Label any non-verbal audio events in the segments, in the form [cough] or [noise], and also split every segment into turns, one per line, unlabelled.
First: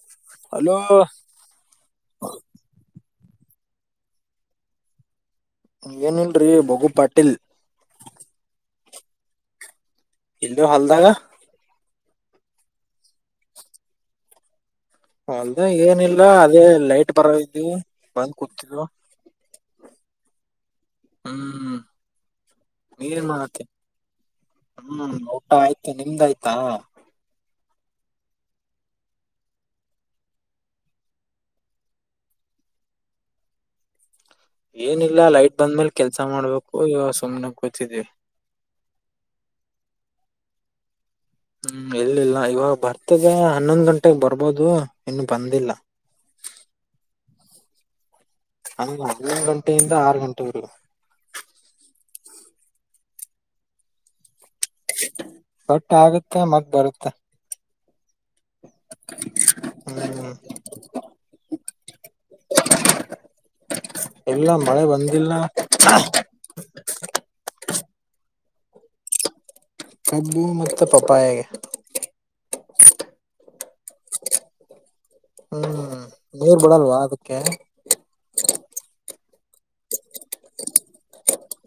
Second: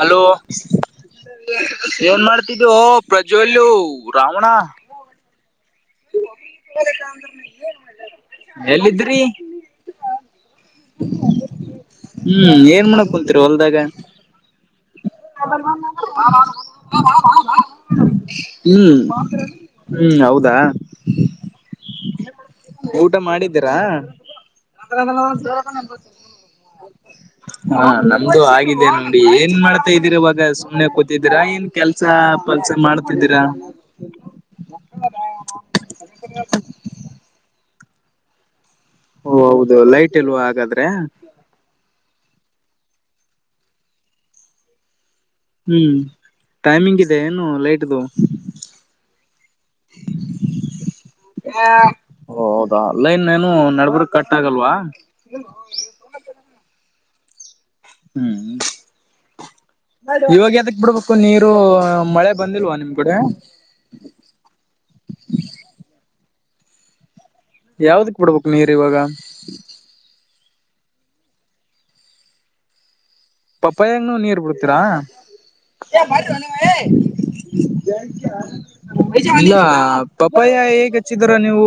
Hello
hello
ಏನ್ ಮಾಡ್ತಿದ್ದೋ. ಪ್ರಜ್ವಲು, ರಾವಣ,
ಏನ್ ಇಲ್ರಿ ಬಹುಪಾಟೀಲ್.
ಎಲ್ಲಿದ್ರಿ,
ಇಲ್ಲೆ ಹಲ್ದಾಗ,
ಹ್ಮ್ ಏನ್ ಮಾಡಕ್ ಕುಂತೀರ ಹೊಲ್ದಾಗ,
ಹೊಲ್ದಾಗ ಏನಿಲ್ಲ ಅದೇ ಲೈಟ್ ಬರದಿದ್ವು ಬಂದ್ ಕೂತಿದ್ವು
ಹ್ಮ್, ಹ್ಮ್ ಹೌದಾ,
ಹ್ಮ್,
ಊಟ
ನೀರ್ ಮಾಡತಿ,
ಮಾಡಿದ್ದೀರಾ
ಹ್ಮ್ ಊಟ ಆಯ್ತು. ನಿಮ್ದ ಆಯ್ತಾ,
ಹಾ ನಮ್ದು ಆಗಿದ್ದೇ. ಏನ್ ಮಾಡ್ತಾ ಇದ್ದೀರಾ ಇವಾಗ, ಸುಮ್ನೆ ಕೂತಿದ್ದೀರಾ, ಏನ್ ಕೆಲ್ಸ ಪಲ್ಸ ಮಾಡ್ತಿದ್ದೀರಾ, [inaudible]
ಏನಿಲ್ಲ ಲೈಟ್ ಬಂದ್ಮೇಲ್ ಕೆಲ್ಸ ಮಾಡ್ಬೇಕು ಇವ ಸುಮ್ನೆ ಕೂತಿದೀವಿ.
ಓ ಹೌದು. ಲೈಟ್ ಇಲ್ವಾ ಹಾಗಾದ್ರೆ,
ಹ್ಮ್ ಇಲ್ಲಿಲ್ಲ ಇವಾಗ ಬರ್ತದ. ಹನ್ನೊಂದ್ ಗಂಟೆಗೆ ಬರ್ಬೋದು, ಇನ್ನು ಬಂದಿಲ್ಲ
ಹ್ಮ್ ಟೈಮಿಂಗ್ ಇದೆ ಏನು ಲೈಟ್ದು.
ಹ್ಮ್ ಹನ್ನೊಂದು ಗಂಟೆಯಿಂದ ಆರು ಗಂಟೆಗೆ,
ಓ ಹೌದಾ ಲ್ಲೈನ್ ಮ್ಯಾನ್ ನಡಬ್ರಕ ಕಟ್ಟ
ಕಟ್ ಆಗುತ್ತ, ಮತ್ತ್ ಬರುತ್ತ,
ಹ್ಮ್,
ಹ್ಮ್
ಇವಾಗ ಯದಕ್ ಬಿಡ್ಬೇಕು ನೀರು ಮಳೆ ಬಂದಿಲ್ವಾ ನಿಮ್ಗಕ್ಡೆ,
ಇಲ್ಲ ಮಳೆ ಬಂದಿಲ್ಲ.
ಯಾವ್ದಕ್ ಬಿಡ್ಬೇಕು ನೀರ್ ಇವಾಗ,
[unintelligible]
ಪಪಾಯ ಹಣ್ಣು ನೀರ್ ಬಿಡ್ತೀರಾ,
ಹ್ಮ್ ನೀರ್ ಬಿಡಲ್ವಾ ಅದಕ್ಕೆ
ಪಪಾಯ, ಹೇಗೆ ಹಚ್ಚಿದ್ರ ನೀವು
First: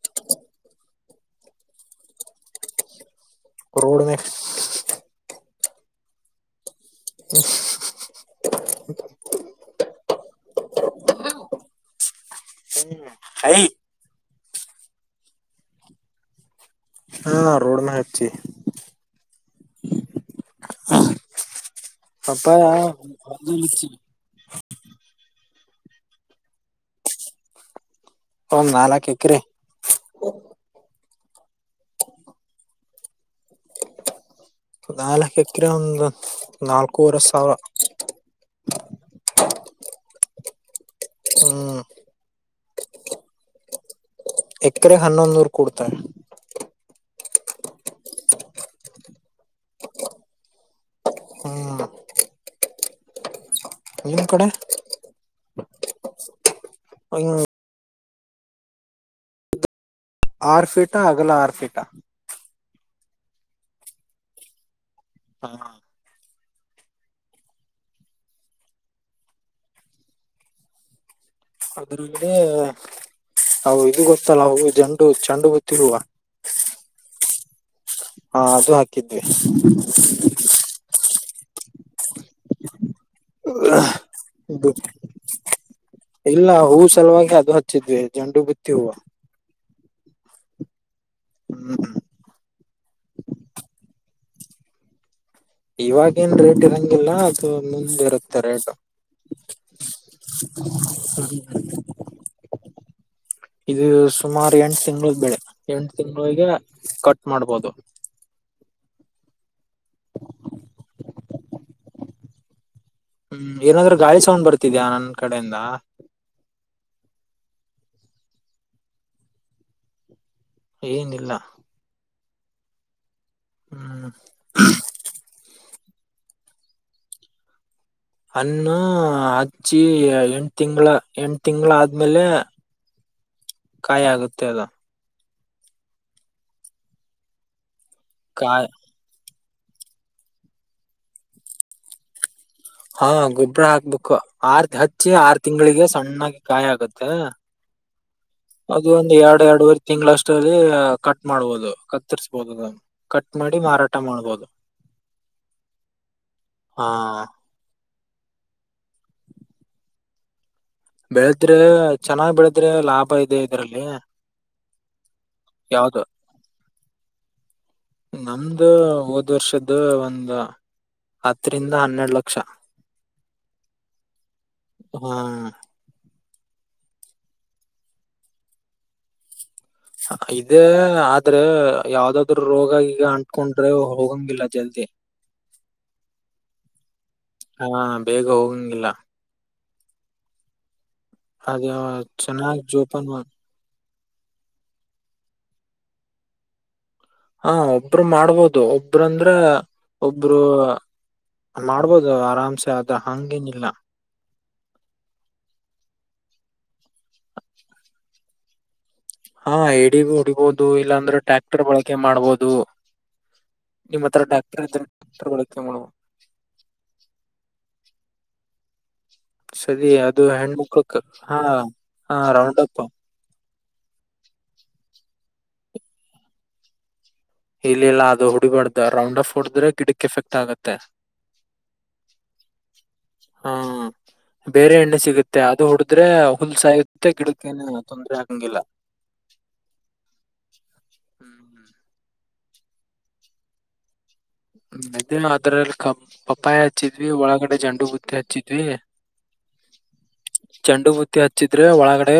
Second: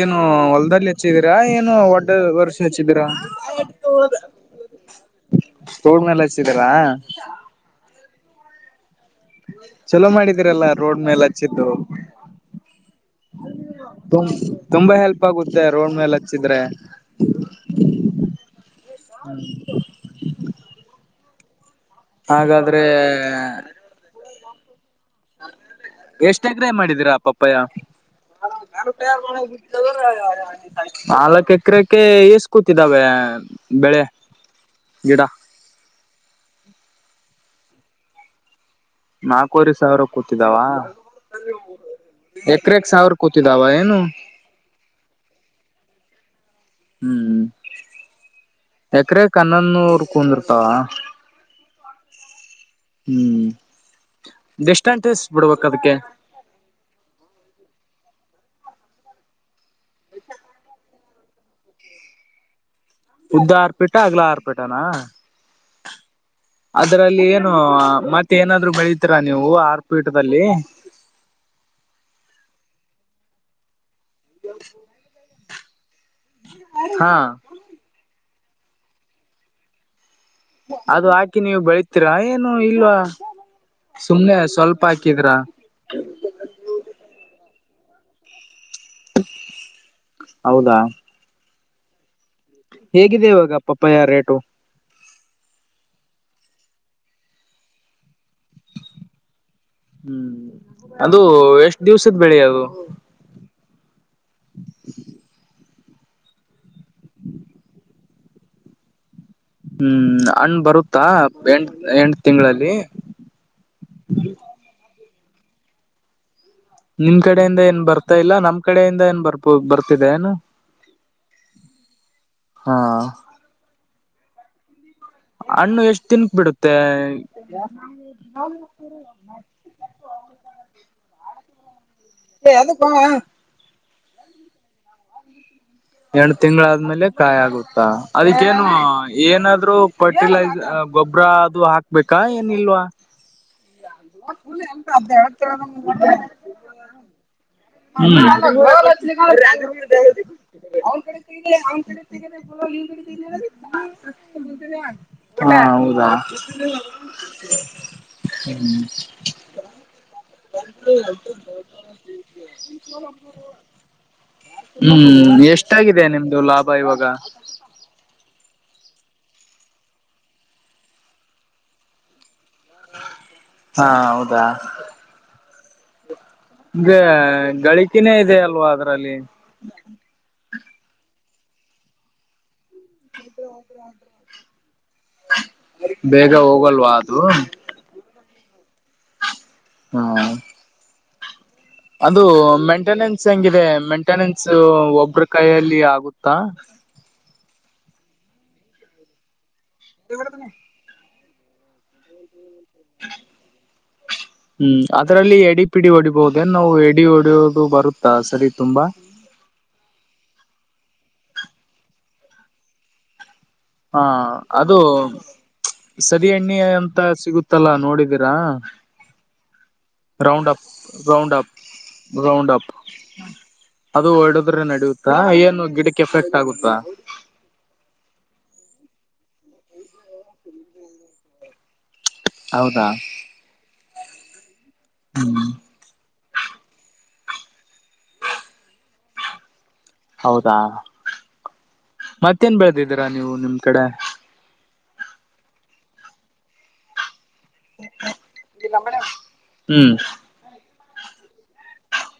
ಏನು ಹೊಲ್ದದಲ್ಲಿ, ಹಚ್ಚಿದೀರಾ ಏನು ಒಡ್ ವರ್ಷ ಹಚ್ಚಿದ್ದೀರಾ,
[unintelligible]
ತೋಡ್ ಮೇಲ ಹಚ್ಚಿದೀರಾ,
[inaudible]
ಚಲೋ ಮಾಡಿದೀರಲ್ಲ ರೋಡ್ ಮೇಲ ಹಚ್ಚಿದ್ದು. ತು ತುಂಬಾ ಹೆಲ್ಪ್ ಆಗುತ್ತೆ. ರೋಡ್ ಮೇಲೆ ಹಚ್ಚಿದ್ರೆ,
ಹಾ ರೋಡ ಮೆಗ್ ಹಚ್ಚಿವಿ. ಪಪಾಯ
ಹಾಗಾದ್ರೆ
[unintelligible]
ಎಷ್ಟ ಎಕ್ರೆ ಮಾಡಿದೀರಾ ಪಪ್ಪಯ್ಯ,
ಒಂದ್ ನಾಲ್ಕ್ ಎಕರೆ
[unintelligible] ನಾಲ್ಕ್ ಎಕರೆಕ್ಕೆ ಎೇಸ್ ಕೂತಿದ್ದಾವೆ ಬೆಳೆ ಗಿಡ
ನಾಲ್ಕಕಿರ ಒಂದು ನಾಲ್ಕೂವರೆ ಸಾವಿರ
ನಾಲ್ಕವರೆ ಸಾವಿರ ಕೂತಿದ್ದಾವ
ಹ್ಮ್
ಕ್ರೆಕ್ ಸಾವರ್ ಕೂತಿದಾವ ಏನು
ಎಕರೆ ಹನ್ನೊಂದ ನೂರು ಕೊಡ್ತಾರೆ
ಹ್ಮ್ ಎಕರೆ ಕನ್ನನ್ನ ಅವರ್ ಕುೂಂದರ್ತ
ಹ್ಮ್ ನಿಮ್ ಕಡೆ
ಹ್ಮ್ ಎಷ್ಟಟೇಜ ಬಿಡ್ಬೇಕ ಅದಕ್ಕೆ
ಹೌ ಆರ್ಫೀಟ ಅಗಲ ಆರ್ಫೀಟಾ
ಉದ್ದ ಆರ್ಪೀಟ ಅಗ್ಲ ಆರ್ಪೀಟನಾ
ಹಾ
ಅದ್ರಲ್ಲಿ ಏನು ಮತ್ತ ಏನಾದ್ರು ಬೆಳಿತೀರಾ ನೀವು ಆರ್ಪೀಠದಲ್ಲಿ
[unintelligible] ಅದ್ರಲ್ಲಿ ಅ ಇದು ಗೊತ್ತಲ್ಲ ಅವವು ಜಂಡು ಚೆಂಡು ಗೊತ್ತಿಲ್ವಾ
ಹಾ
ಹಾ ಅದು ಹಾಕಿದ್ವಿ
ಅದು ಹಾಕಿ ನೀವು ಬೆಳತೀರಾ ಏನು ಇಲ್ವಾ ಸುಮ್ಮ್ನೆ
ಇದು
ಸ್ವಲ್ಪ ಹಾಕಿದ್ರ
ಇಲ್ಲ ಹೂವು ಸಲುವಾಗಿ ಅದು ಹಚ್ಚಿದ್ವಿ ಜಂಡು ಬಿತ್ತಿ ಹೂವು
ಹೌದಾ
ಹ್ಮ್ ಹ್ಮ
ಹೇಗಿದೆ ಇವಾಗ ಪಪ್ಪ ಯ ರೇಟು
ಇವಾಗೇನ್ ರೇಟ್ ಇರಂಗಿಲ್ಲ ಅದು ಮುಂದೆ ಇರುತ್ತೆ ರೇಟ್
ಹ್ಮ್ ಅದು ಎಷ್ಟ್ ದಿವ್ಸದ ಬೆಳಿ ಅದು
ಇದು ಸುಮಾರು ಎಂಟು ತಿಂಗಳ ಬೆಳೆ ಎಂಟು ತಿಂಗಳಿಗೆ ಕಟ್ ಮಾಡ್ಬೋದು
ಹ್ಮ್ ಅಣ್ಣ್ ಬರುತ್ತಾ ಎಂ ಎಂಟ ತಿಂಗಳಲ್ಲಿ
ಹ್ಮ್ ಏನಾದ್ರೂ ಗಾಳಿ ಸೌಂಡ್ ಬರ್ತಿದ್ಯಾ ನನ್ ಕಡೆಯಿಂದ
ನಿಮ ಕಡೆಯಿಂದ ಏನ್ ಬರ್ತಾ ಇಲ್ಲ ನಮ್ ಕಡೆಯಿಂದ ಏನ್ ಬರ್ಬೋ ಬರ್ತಿದೆ ಏನು
ಏನಿಲ್ಲ
ಹಾ
ಹ್ಮ್
ಹಣ್ಣು ಎಷ್ಟು ತನ್ಕ್ ಬಿಡುತ್ತೆ
ಅನ್ನು ಅಜ್ಚ್ಚಿ ಎಂಟ ತಿಂಗಗಳ ಎಂಟ ತಿಂಗಗಳ ಆದ
ಅದ ಪವಾ
ಕಾಯಿ ಆಗುತ್ತೆ ಅದ
ಎರಡು ತಿಂಗಳ ಆದ್ಮೇಲೆ ಕಾಯ್ ಆಗುತ್ತಾ
ಕಾಯ
ಅದಕ್ಕೇನು ಏನಾದ್ ರು ಫರ್ಟಿಲೈಸ ಗೊಬ್ಬ್ರ ಅದು ಹಾಕ್ಬೇಕಾ ಏನ್ ಇಲ್ವಾ
ಹಾ ಗೊಬ್ಬ್ರ ಹಾಕ್ಬೇಕು ಆರ್ ಹಚ್ಚಿ ಆರು ತಿಂಗಳಿಗೆ ಸಣ್ಣಾಗಿ ಕಾಯ ಆಗತ್ತ
ಹ್ಮ್
ಅದು ಒಂದು ಎರಡು ಎರಡುವರೆ ತಿಂಗಳಷ್ಟಲ್ಲಿ ಕಟ್ ಮಾಡ್ಬೋದು ಕತ್ತರ್ಸ್ಬೋುದು ಅದು ಕಟ್ ಮಾಡಿ ಮಾರಾಟ ಮಾಡ್ಬೋದು
ಹಾ ಹೌದಾ
ಹಾ
ಹ್ಮ್
ಬೆಳದ್ರೆ ಚೆನ್ನಾಗ್ ಬೆಳದ್ರೆ ಲಾಭ ಇದೆ ಇದ್ರಲ್ಲಿ
ಹ್ಮ್ ಎಷ್ಟಾಗಿದೆ ನಿಮ್ದು ಲಾಭ ಇವಾಗ
ನಮ್ದು ಹೋದ್ ವರ್ಷದ್ದ ಒಂದು ಹತ್ತರಿಂದ ಹನ್ನೆರಡ್ ಲಕ್ಷ
ಹಾ ಹೌದಾ
ಕ್ಷ ಹ್ಮ
ಗ ಗಳಿಕಿನೇ ಇದೆ ಅಲ್ವಾ ಅದ್ರಲ್ಲಿ
ಇದೇ ಆದ್ರೆ ಯಾವ್ದಾದ್ರು ರೋಗ ಈಗ ಅಂಟ್ಕೊಂಡ್ರೆ ಹೋಗಂಗಿಲ್ಲ ಜಲ್ದಿ
ಬೇಗ ಹೋಗಲ್ವಾ ಅದು
ಹಾ ಬೇಗ ಹೋಗಂಗಿಲ್ಲ
ಹ್ಮ
ಅದು
ಅದು
ಚೆನ್ನಾಗ್ ಜೋಪಾನ
ಮೆಂಟೆನೆನ್ಸ್
ಮಾಡ್-
ಹೆಂಗಿದೆ ಮಂ ಟೆನೆನ್ಸ್ ಒಬ್ರ ಕೈಯಲ್ಲಿ ಆಗುತ್ತಾ
ಹಾ ಒಬ್ರು ಮಾಡ್ಬೋದು ಒಬ್ರಂದ್ರ ಒಬರು ಮಾಡ್ಬೋದು ಆರಾಮ್ಸೆ ಆದದು ಹಂಗೇನಿಲ್ಲ
ಹ್ಮ್ ಅದ್ರಲ್ಲಿ ಎಡಿ ಪಿಡಿ ಹೊಡಿಬಹುದೇನ್ ನಾವು ಎಡಿ ಹೊಡಿಯೋದು ಬರುತ್ತಾ ಸರಿ ತುಂಬ
ಹಾ ಎಡ ಹುಡಿಬೋುದು ಇಲ್ಲಾಂದ್ರೆ ಟ್ಯಾಕ್ಟರ್ ಬಳಕೆ ಮಾಡ್ಬೋದು
ಹಾ
ನಿಮ್ ಹತ್ರ ಟ್ರ್ಯಾಕ್ಟರ್
ಅದು
ಇದ್ರೆ ಟ್ರ್ಯಾಕ್ಟರ್ ಬಳಕೆ ಮಾಡ್ಬೋದು
ಸರಿ ಎಣ್ಣೆ ಎಂತ ಸಿಗುತ್ತಲ್ಲ ಅ ನೋಡಿದೀರಾ
ಸರಿ ಅದು
ರಾಂಡ ಅಪ್
ಹೆಣ್ಮಕ್ಳು ಕ-
ರೌಂಡ
ಹಾ
ಅಪ್
ಹಾ ರೌಂಡ್
ರಾಂಡಪ್
ಅಪ್
ಅದು ಹೊಡದ್ರೆ ನಡಿಯುತ್ತಾ ಏನು ಗಿಡಕ್ಕೆ ಎಫೆಕ್ಟ್ ಆಗುತ್ತಾ
ಇಲ್ಲಿಲ್ಲ ಅದು ಹುಡಿಬಾರ್ದು ರೌಂಡ್ ಅಪ್ ಹೊಡದ್ರೆ ಗಿಡಕ್ ಎಫೆಕ್ಟ್ ಆಗುತ್ತೆ
ಹೌದಾ
ಹಾ ಬೇರೆ ಎಣ್ಣೆ ಸಿಗುತ್ತೆ ಅದು ಹುಡದ್ರೆ ಹುಲ್ಸಾಯುತ್ತೆ ಮತ್ತೆ ಗಿಡಕ್ಕ ೇನು ತೊಂದ್ರರೆ ಆಗಂಗಿಲ್ಲ
ಹೌದಾ
ಹ್ಮ್
ಮತ್ತೇನ್ ಬೆಳದಿದ್ದೀರಾ ನೀವು ನಿಮ್ ಕಡೆ
ಇದೇ ಅದ್ರಲ್ಲಿ ಕ ಪಪ್ಪಾಯಿ ಹಚ್ಚಿದ್ವಿ ಒಳಗ ಜಂಡು ಬುುತ್ತ ಅಚ್ಚಿ ತ
ಹ್ಮ್
ಚಂಡು ಬುತ್ತಿ ಹಚ್ಚಿದ್ರೆ ಒಳಗಡೆ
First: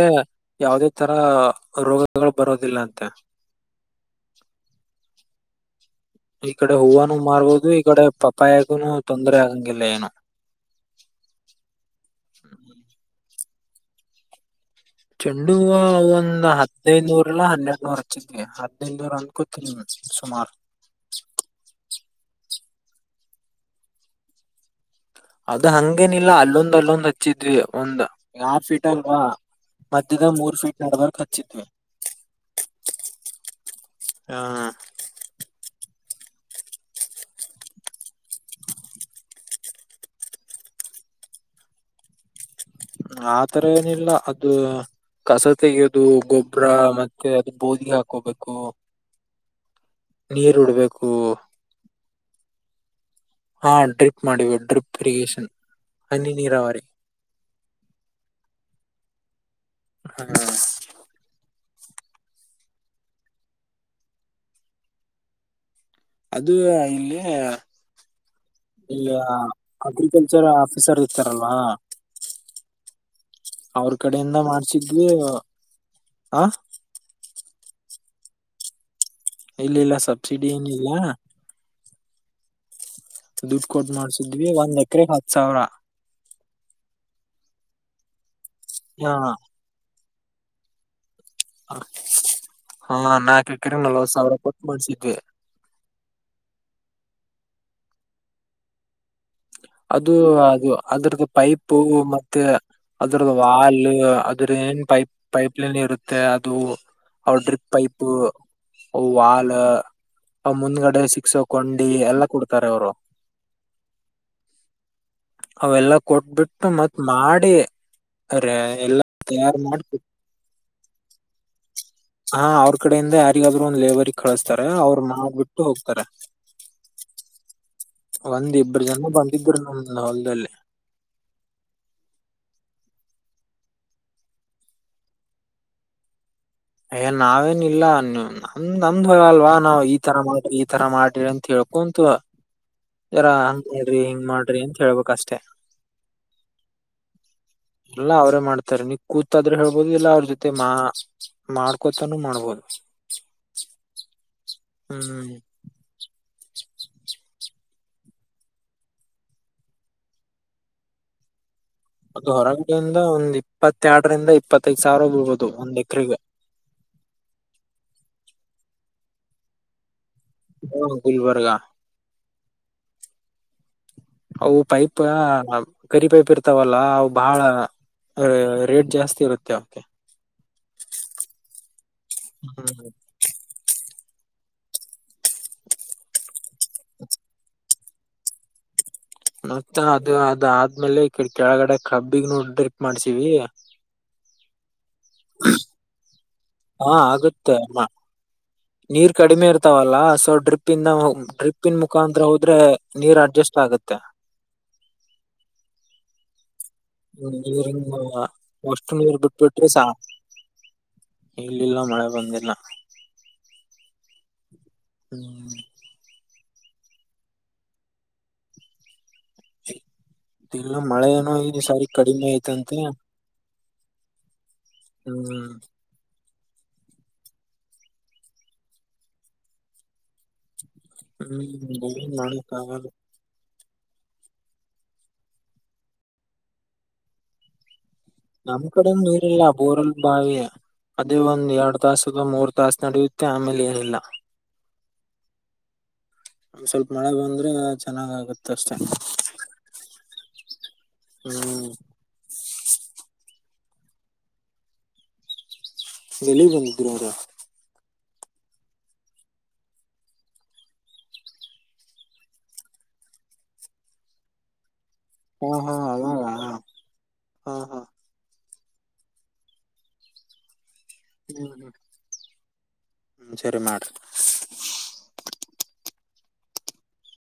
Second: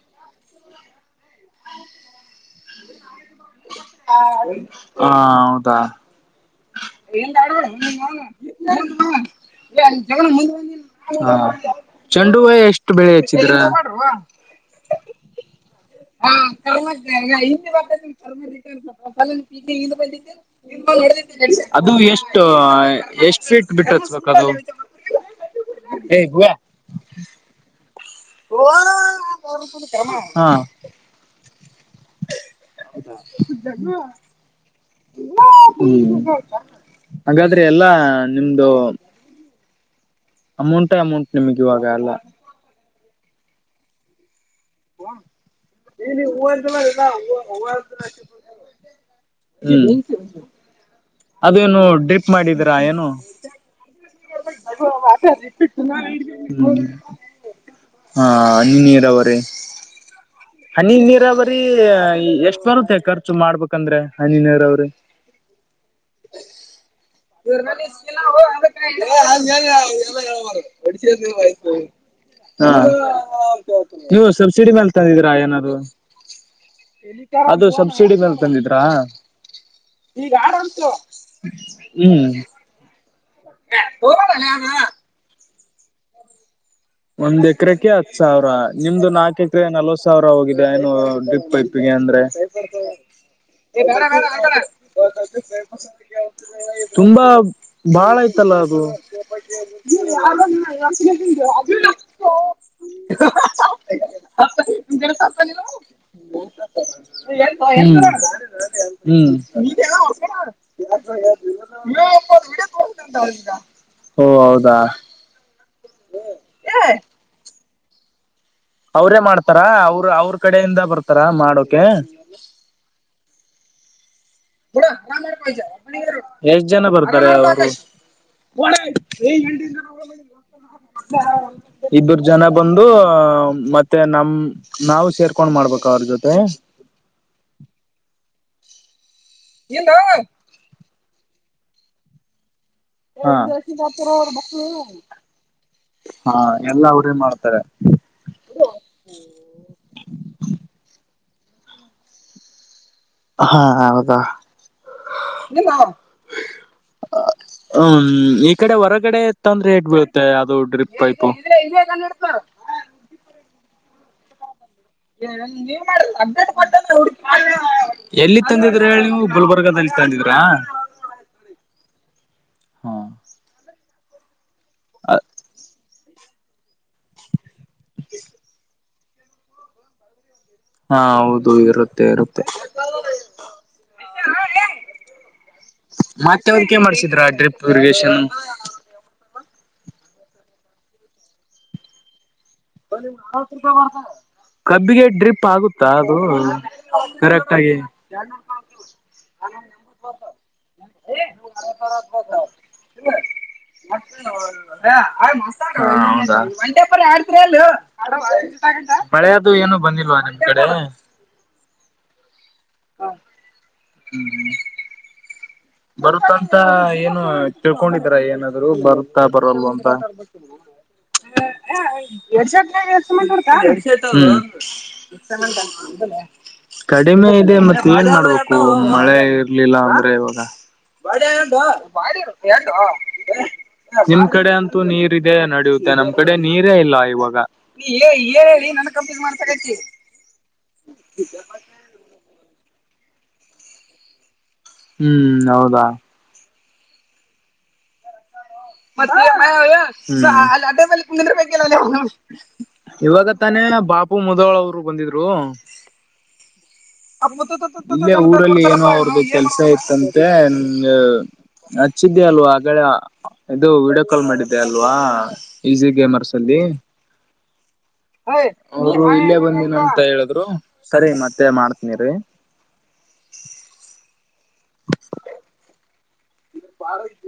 ಯಾವದೇ ತರ ರೋಗಗಳು ಬರೋದಿಲ್ಲ ಅಂತೆ
ಹಾ ಹೌದಾ
ಈ ಕಡೆ ಹೂವನು
ಎ ಅ
ಮಾರ್ಬೋದು ಈ ಕಡೆ ಪಪ್ಪಾಯಗೂನು ತೊಂದರೆ ಆಗಂಗಿಲ್ಲ ಏನು
ಮುಂದೆ ಹಾ ಚೆಂಡ ಹೈ ಎಷ್ಟು ಬೆಳೆ ಹಚ್ಚಿದ್ರ
ಚೆನ್ನ ಇುವ ಒಂದ್ ಹದ್ೈದುನೂರಲ್ಲಾ ಹನ್ನೆರಡ್ನೂರ ಹಚ್ಚಿದ್ವಿ ಹದ್ಿನೈದುನೂರ ಅಂದಕೂ ತಿನ್ ಸುಮಾರು
ಅದು ಎಷ್ಟ ಎಷ್ಟ್ ಫೀಟ್ ಬಿಟ್ಟತ್ ಬದು
ಅದು ಹಂಗೇನಿಲ್ಲ ಅಲ್ಲೊಂದು್ ಅಲ್ಲೊಂದು್ ಹಚ್ಚಿದ್ವಿ ಒಂದ ಈ ಆರ್ ಫೀಟ್ ಅಲ್ವಾ ಮಧ್ಯದ
ಹಾ
ಮೂರ್ ಫೀಟ್ ಅಡ್ವರ್ಕ್ ಹಚ್ಚಿದ್ವಿ ಆ
[unintelligible] ಹ್ಮ್ ಹಾಗಾದ್ರೆ ಎಲ್ಲಾ ನಿಮ್ದು ಅಮೌಂಟೇ ಅಮೌಂಟ್ ನಿಮಗೆ ಇವಾಗ ಅಲ್ಲ
ಆತರ ಏನಿಲ್ಲ ಅದು ಕಸ ತೆೆಗೆಯೋದು ಗೊಬ್ಬರ ಮತ್ತೆ ಅದು ಬೋದಿಗೆ ಹಾಕೋಬೇಕು
ಹ್ಮ
ನೀರ್ ಉಡ್ಬೇಕು
ಅದೇನು ಡ್ರಿಪ್ ಮಾಡಿದೀರಾ ಏನು
ಹಾ ಉಂಟು
ತ ರ
ಹನಿ ನೀರಾವರಿ
[unintelligible] ಹಾ ನೀ ನೀರ ಅವ ರೀ
ಹ
ಹನಿ ನೀರಾವ್ರೀ ಎಷ್ಟ್ ಬರುತ್ತೆ ಖರ್ಚು ಮಾಡ್ಬೇಕಂದ್ರೆ ಹನಿ ನೀರಾವ್ರಿ
[inaudible]
[unintelligible]
ಅದು ಇಲ್ಲಿ ಈ ಅಗ್ರಿಕಲ್ಚರ್ ಆಫೀಸರ್ ಇರ್ತಾರಲ್ವಾ
ಹ
ಅವ್ರ
ನೀವು
ಕಡೆಯಿಂದ
ಸಬ್ಸಿಡಿ
ಮಾಡ್ಸಿದ್ವಿ
ಮಾಡಲ್ತಂದ ಏನಾದರು
ಆ
ಅದು ಸಬ್ಸಿಡಿ ಮೇಲೆ ತಂದಿದ್ರಾ
ಇಲ್ಲ ಇಲ್ಲ
ಈಗ
ಸಬ್ಸಿಡಿ ಏನಿಲ್ಲ
ಆರಂತು ಹ್ಮ್
ದುಡ್ಡು ಕೊಟ್ಟು ಮಾಡ್ಸಿದ್ವಿ ಒಂದ್ ಎಕರೆ ಹತ್ತು ಸಾವಿರ
ಒಂದ್ ಎಕರೆಕ್ಕೆ ಹತ್ ಸಾವಿರ ನಿಮ್ದು
ಹ
ನಾಕ ಎಕರೆ ನಲ್ವತ್ ಸಾವಿರ ಹೋಗಿದೆ ಏನು ಪ್ಪ ಇಪ್ಪಿಗೆ ಅಂದ್ರೆ
ಹಾ ನಾಲ್ಕ ಎಕರೆ ನಲ್ವತ್ ಸಾವಿರ ಕೊಟ್ಟು ಮಾಡ್ಸಿದ್ವಿ
ತುಂಬಾ ಬಾಳಯ್ತಲ್ಲ ಅದು
ಪೂ ಮತ್ತೆ ಅದ್ರದ್ದ ವಾಲ್ ಅದ್ರ ಏನ್ ಪೈಪ್ ಪೈಪ್ಲೈನ್ ಇರುತ್ತೆ ಅದು ಅವ್ರ ಡ್ರಿಪ್
ಹ್ಮ್
ಪೈಪ್
ಹ್ಮ್
ವಾಲ್ ಆ ಮುಂದ್ಗಡೆ ಸಿಕ್ಸಕೊಂಡಿ ಎಲ್ಲಾ ಕುಡ್ತಾರೆ ಅವರು
ಹ್ಮ
ಅವೆಲ್ಲ ಕೊಟ್ಬಿಟ್ಟು ಮತ್ ಮಾಡಿ ಎಲ್ಲ
ಅವ್ರೇ ಮಾಡ್ತಾರ
ತಯಾರು ಮಾಡಿ
ಅವ್ರ ಅವ್ರ ಕಡೆಯಿಂದ ಬರ್ತಾರ ಮಾಡೋಕ
ಹಾ ಅವ್ರ ಕಡೆಯಿಂದ ಯಾರಿಗಾದ್ರು ಒಂದ್ ಲೇಬಲ್
ಎಷ್ಟ ಜನ ಬರ್ತಾರೆ
ಒಂದ್ ಇಬ್ರು ಜನ ಬಂದಿದ್ರು ನಮ್ ಹೊಲ್ದಲ್ಲಿ
ಇಬ್ಬರು ಜನ ಬಂದು ಮತ್ತೆ ನಮ ನಾವು ಸೇರ್ಕೊಂಡ್ ಮಾಡ್ಬೇಕ ಅವ್ರ ಜೊತೆ
ಅಯ್ಯ ನಾವೇನ್ ಇಲ್ಲ ನಮ ಒಂದ್ ಅಲ್ವಾ ನಾವ್ ಈ ತರ ಮಾಡ್ರಿ ಈ ತರ ಮಾಡ್ರಿ ಅಂತ ಹೇಳ್ಕೊಂತುವ ಯರಾ ಅಂತ್ ಹೇಳ್ರಿ ಹಿಂಗ್ ಮಾಡ್ರಿ ಅಂತ ಹೇಳ್ಬೇಕಕ್ಷ್ಟೆ
ಹಾ ಎಲ್ಲಾ ಅವ್ರೇ ಮಾಡ್ತಾರೆ
ಎಲ್ಲ ಅವ್ರೇ ಮಾಡ್ತಾರೆ ನೀಗ್ ಕೂತಾದ್ರೆ ಹೇಳ್ಬೋದು ಇಲ್ಲ ಅವ್ರ ಜೊತೆ ಮಾ ಮಾಡ್ಕೊತನು ಮಾಡ್ಬೋದು
ಹಾ ಹೌದ [inaudible]
ಹ್ಮ್
ಹ್ಮು್ ಈ ಕಡೆ ಹೊರಗಡೆ ಇತ್ತ ಅಂದ್ರೆ ಎಟ್ ಬೀಳುತ್ತೆ ಅದು ಡ್ರಿಪ್ ಪೈಪ್
ಅದು ಹೊರಗಡಿಂದ ಒಂದ್ ಇಪ್ಪತ್ತೆರಡರಿಂದ ಇಪ್ಪತ್ತು
[inaudible] ಎಲ್ಲಿ ತಂದಿದ್ರೆ ಹೇಳಿ ನೀವು ಗುಲ್ಬರ್ಗದಲ್ಲಿ ತಂದಿದ್ರಾ
ಹಾ ಗುಲ್ಬರ್ಗಾ
ಹಾ
ಅವು ಪೈಪಾ ಕರಿ ಪೈಪ್ ಇರ್ತಾವಲ್ಲ ಅವು ಬಾಹಳ ರೇಟ್ ಜಾಸ್ತಿ ಇರುತ್ತೆ ಅವ್ಕೆ
ಹಾ ಹೌದು ಇರುತ್ತೆ ಇರುತ್ತೆ [inaudible] ಮತ್ತೆ ಅವ್ಕನುಕ್ ಮಾಡ್ಸಿದ್ರ ಡ್ರಿಪ್ ದುರ್ಗೇಶನ್
ಮತ್ತಾ ಅದು ಅದು ಆದ್ಮೇಲೆ ಕೆ ಕೆಳಗಡೆ ಕಬ್ಬಿಗ್ ನೋಡ
[inaudible] ಕಬ್ಬಿಗೆ ಡ್ರಿಪ್ ಆಗುತ್ತಾ ಹ್ಮು
ಹಾ
ಕರೆಕ್ಟ್
ಆಗುತ್ತೆ
ಗಿ
ನೀರ್ ಕಡಿಮೆ ಇರ್ತಾವಲ್ಲಾ ಸೊ ಡ್ರಿಪ್ಂದ ಡ್ರಿಪ್ಪನ್ ಮುಖಾಂತ್ರ ಹೋದ್ರೆ ನೀರ್ ಅಡ್ಜಸ್ಟ್ ಆಗ್ತ್
[inaudible] ಹಾ ಹೌದಾ
[inaudible] ವಷ್ಟು ನೀರು
ಮಳೆಯದು
ಬಿಟ್ಬಿಟ್ರೆ
ಏನು
ಸಾಕ್
ಬಂದಿಲ್ವಾ ನಿಮ್ ಕಡೆ
ಇಲ್ಲಿಲ್ಲ ಮಳೆ ಬಂದಿಲ್ಲ
ಹ ಹ್ಮುಹು
ಹ್ಮ [inaudible]
ಬರುತ್ತಂತ ಏನು ತಿಳ್ಕೊಂಡಿದ್ರ ಏನಾದ್ರು ಬರು ತಾ ಬರಲ್ವ ಅಂತ
ಇಲ್ಲ ಮಳೆ ಏನೋ ಈ ಸಾರಿ ಕಡಿಮೆ
ಎಡ್ ಸೆಟ್
ಐತಂತೆ
ನೀಗೆ ಎತ್ಕೊಬಂದ್ಬಿಡ್ತ ಹು
ಹ್ಮ್
[inaudible] ಕಡಿಮೆ ಇದೆ ಮತ್ತೆ ಏನ್ ಮಾಡ್ಬೇಕು ಮಳೆ ಇರ್ಲಿಲ್ಲ ಅಂದ್ರೆ ಇವಾಗ ಬ
ಹ್ಮ್ ಏನ್
ಎ
ಮಾಡಕ್
[inaudible]
ಆಗಲ್ಲ
ನಿಮ್ ಕಡೆ ಅಂತೂ ನೀರಿದೆ ನಡೆಯುತ್ತೆ ನಮ್ ಕಡೆ ನೀರೇ ಇಲ್ಲ ಇವಾಗ ನೀ ಏ ಐ
ನಮ್
ಹೇಳಿ ನನ್ನ
ಕಡೆ
ಕನ್ ಪೂಸ್
ನೀರಿಲ್ಲ
ಮಾಡಕತ್ತಿ
ಬೋರಲ್ ಬಾವಿ ಅದೇ ಒಂದ್ ಎರಡು ತಾಸಗ ಮೂರು ತಾಸು ನಡೆಯುತ್ತೆ ಆಮೇಲೆ ಏನಿಲ್ಲ
ಹ್ಮು ಹೌದಾ
ಒಂದ್ ಸ್ವಲ್ಪ ಮಳೆ ಬಂದ್ರೆ ಚೆನ್ನಾಗಗತ್ತ್
ಮತ್ತ ಅ ಅಲ್ಲಿ ರಪ
ಹ್ಮ್
ಇಾಗ ಇವಾಗ ತನೇನ ಬಾಪು ಮುದೋಳವ್ರು ಬಂದಿದ್ರು
ಎಲ್ಲಿಗ್ ಬಂದಿದ್ ಅವ್ರು
ಇಲ್ಲೇ ಊರಲ್ಲಿ ಏನೋ ಅವ್ರ್ದು ಕೆಲ್ಸ ಇತ್ತಂತೆ ಹಚ್ಚಿದ್ದ್ಯಾ ಅಲ್ವಾ ಹಾಗಳೆ ಇದು ವಿಡಿಯೋ ಕಾಲ್ ಮಾಡಿದ್ದೆ ಅಲ್ ಲ್ವಾ
ಹಾ ಹಾ ಅವಾಗ ಹಾ
ಈಸಿಬಿಯಮರ್ಸಿದ್ದಿ
ಹಾ
ಅವರು ಇಲ್ಲೇ ಬಂದಿನ ಅಂತ ಹೇಳಿದ್ರು ಸರಿ ಮತ್ತೆ
ಹ್ಮ್ ಹ್ಮ್
ಮಾಡ್ತನಿ ಇರ್ರಿ
ಹ್ಮ್ ಸರಿ ಮಾಡ್ರಿ
ಇ ಬಾರಯು